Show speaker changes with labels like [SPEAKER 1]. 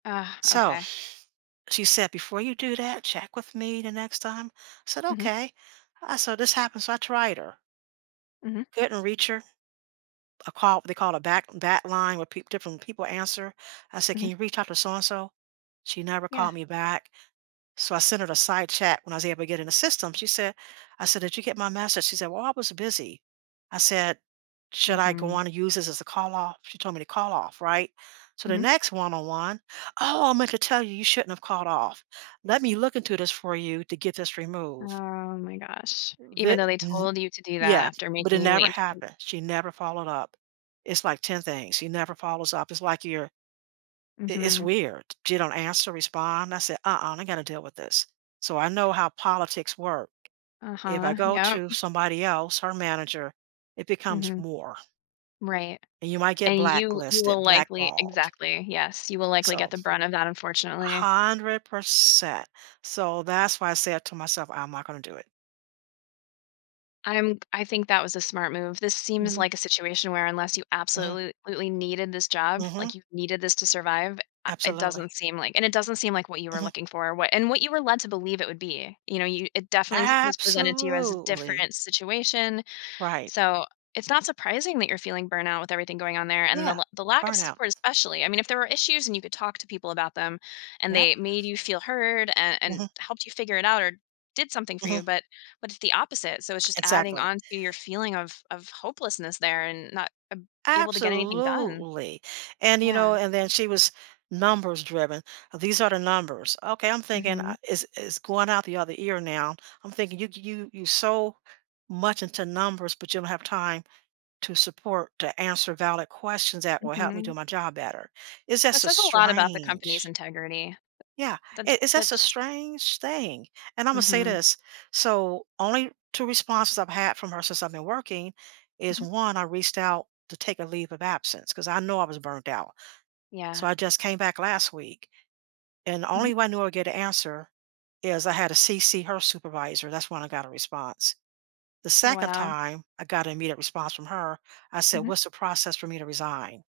[SPEAKER 1] So,
[SPEAKER 2] Okay.
[SPEAKER 1] she said, "Before you do that, check with me the next time." I said,
[SPEAKER 2] Mhm.
[SPEAKER 1] "Okay." I so this happened, so I tried her.
[SPEAKER 2] Mhm.
[SPEAKER 1] Didn't reach her. I called they called a back back line where peep different people answer. I said, "Can
[SPEAKER 2] Mhm.
[SPEAKER 1] you reach out to so-and-so?" She never
[SPEAKER 2] Yeah.
[SPEAKER 1] called me back. So I sent her the side chat when I was able to get in the system. She said I said, "Did you get my message?" She said, "Well, I was busy." I said, "Should I go
[SPEAKER 2] Mhm.
[SPEAKER 1] on and use this as a call off?" She told me to call off, right? So the
[SPEAKER 2] Mhm.
[SPEAKER 1] next one-on-one, "Oh, I meant to tell you, you shouldn't have called off. Let me look into this for you to get this removed."
[SPEAKER 2] Oh my gosh. Even
[SPEAKER 1] Thi
[SPEAKER 2] though they
[SPEAKER 1] th
[SPEAKER 2] told you to do that
[SPEAKER 1] Yeah.
[SPEAKER 2] after
[SPEAKER 1] But it
[SPEAKER 2] making you
[SPEAKER 1] never
[SPEAKER 2] wait until
[SPEAKER 1] happened. She never followed up. It's like 10 things. She never follows up. It's like you're it it's
[SPEAKER 2] Mhm.
[SPEAKER 1] weird. She don't answer, respond. I said, "Uh-uh, not gonna deal with this." So I know how politics work. If I
[SPEAKER 2] Uh-huh.
[SPEAKER 1] go
[SPEAKER 2] Yep.
[SPEAKER 1] to somebody else, her manager, it becomes
[SPEAKER 2] Mhm.
[SPEAKER 1] more.
[SPEAKER 2] Right.
[SPEAKER 1] And you might get
[SPEAKER 2] And you you will
[SPEAKER 1] blacklisted,
[SPEAKER 2] likely
[SPEAKER 1] blackballed.
[SPEAKER 2] exactly. Yes. You will likely get
[SPEAKER 1] So.
[SPEAKER 2] the brunt of that, unfortunately.
[SPEAKER 1] 100%. So that's why I said to myself, "I'm not gonna do it."
[SPEAKER 2] I'm I think that was a smart move. This seems
[SPEAKER 1] Mhm.
[SPEAKER 2] like a situation where, unless you
[SPEAKER 1] Mhm.
[SPEAKER 2] absolutely needed this job,
[SPEAKER 1] Mhm.
[SPEAKER 2] like you needed this to survive, I it
[SPEAKER 1] Absolutely.
[SPEAKER 2] doesn't seem like and it doesn't seem like what you were
[SPEAKER 1] Mhm.
[SPEAKER 2] looking for, what and what you were led to believe it would be. You know, you it definitely su was presented to you as a
[SPEAKER 1] Absolutely.
[SPEAKER 2] different situation.
[SPEAKER 1] Right.
[SPEAKER 2] So it's not surprising that you're feeling burnout with everything going on there and the
[SPEAKER 1] Yeah.
[SPEAKER 2] l the lack of
[SPEAKER 1] Burnout.
[SPEAKER 2] support, especially. I mean, if there were issues and you could talk to people about them and
[SPEAKER 1] Yep.
[SPEAKER 2] they made you feel heard and and
[SPEAKER 1] Mhm.
[SPEAKER 2] helped you figure it out or did something for you.
[SPEAKER 1] Mhm.
[SPEAKER 2] But but it's the opposite. So it's just adding
[SPEAKER 1] Exactly.
[SPEAKER 2] onto your feeling of of hopelessness there and not ab able to get anything done.
[SPEAKER 1] Absolutely. And, you know,
[SPEAKER 2] Yeah.
[SPEAKER 1] and then she was numbers-driven. "These are the numbers." Okay, I'm thinking, "I
[SPEAKER 2] Mhm.
[SPEAKER 1] It's it's going out the other ear now." I'm thinking, "You g you you're so much into numbers but you don't have time to support, to answer valid questions that will help me do
[SPEAKER 2] Mhm.
[SPEAKER 1] my job better." It's
[SPEAKER 2] That
[SPEAKER 1] just a
[SPEAKER 2] says a lot about the company's
[SPEAKER 1] strange
[SPEAKER 2] integrity.
[SPEAKER 1] Yeah.
[SPEAKER 2] That
[SPEAKER 1] It it's just a
[SPEAKER 2] that's just
[SPEAKER 1] strange thing. And I'm gonna say
[SPEAKER 2] Mhm.
[SPEAKER 1] this, so only 2 responses I've had from her since I've been working is,
[SPEAKER 2] Mhm.
[SPEAKER 1] 1, I reached out to take a leave of absence, 'cause I know I was burned out. So
[SPEAKER 2] Yeah.
[SPEAKER 1] I just came back last week, and the
[SPEAKER 2] Mhm.
[SPEAKER 1] only way I knew I'd get a answer is I had to CC her supervisor. That's when I got a response. The 2nd
[SPEAKER 2] Wow.
[SPEAKER 1] time I got an immediate response from her, I said,
[SPEAKER 2] Mhm.
[SPEAKER 1] "What's the process for me to resign?"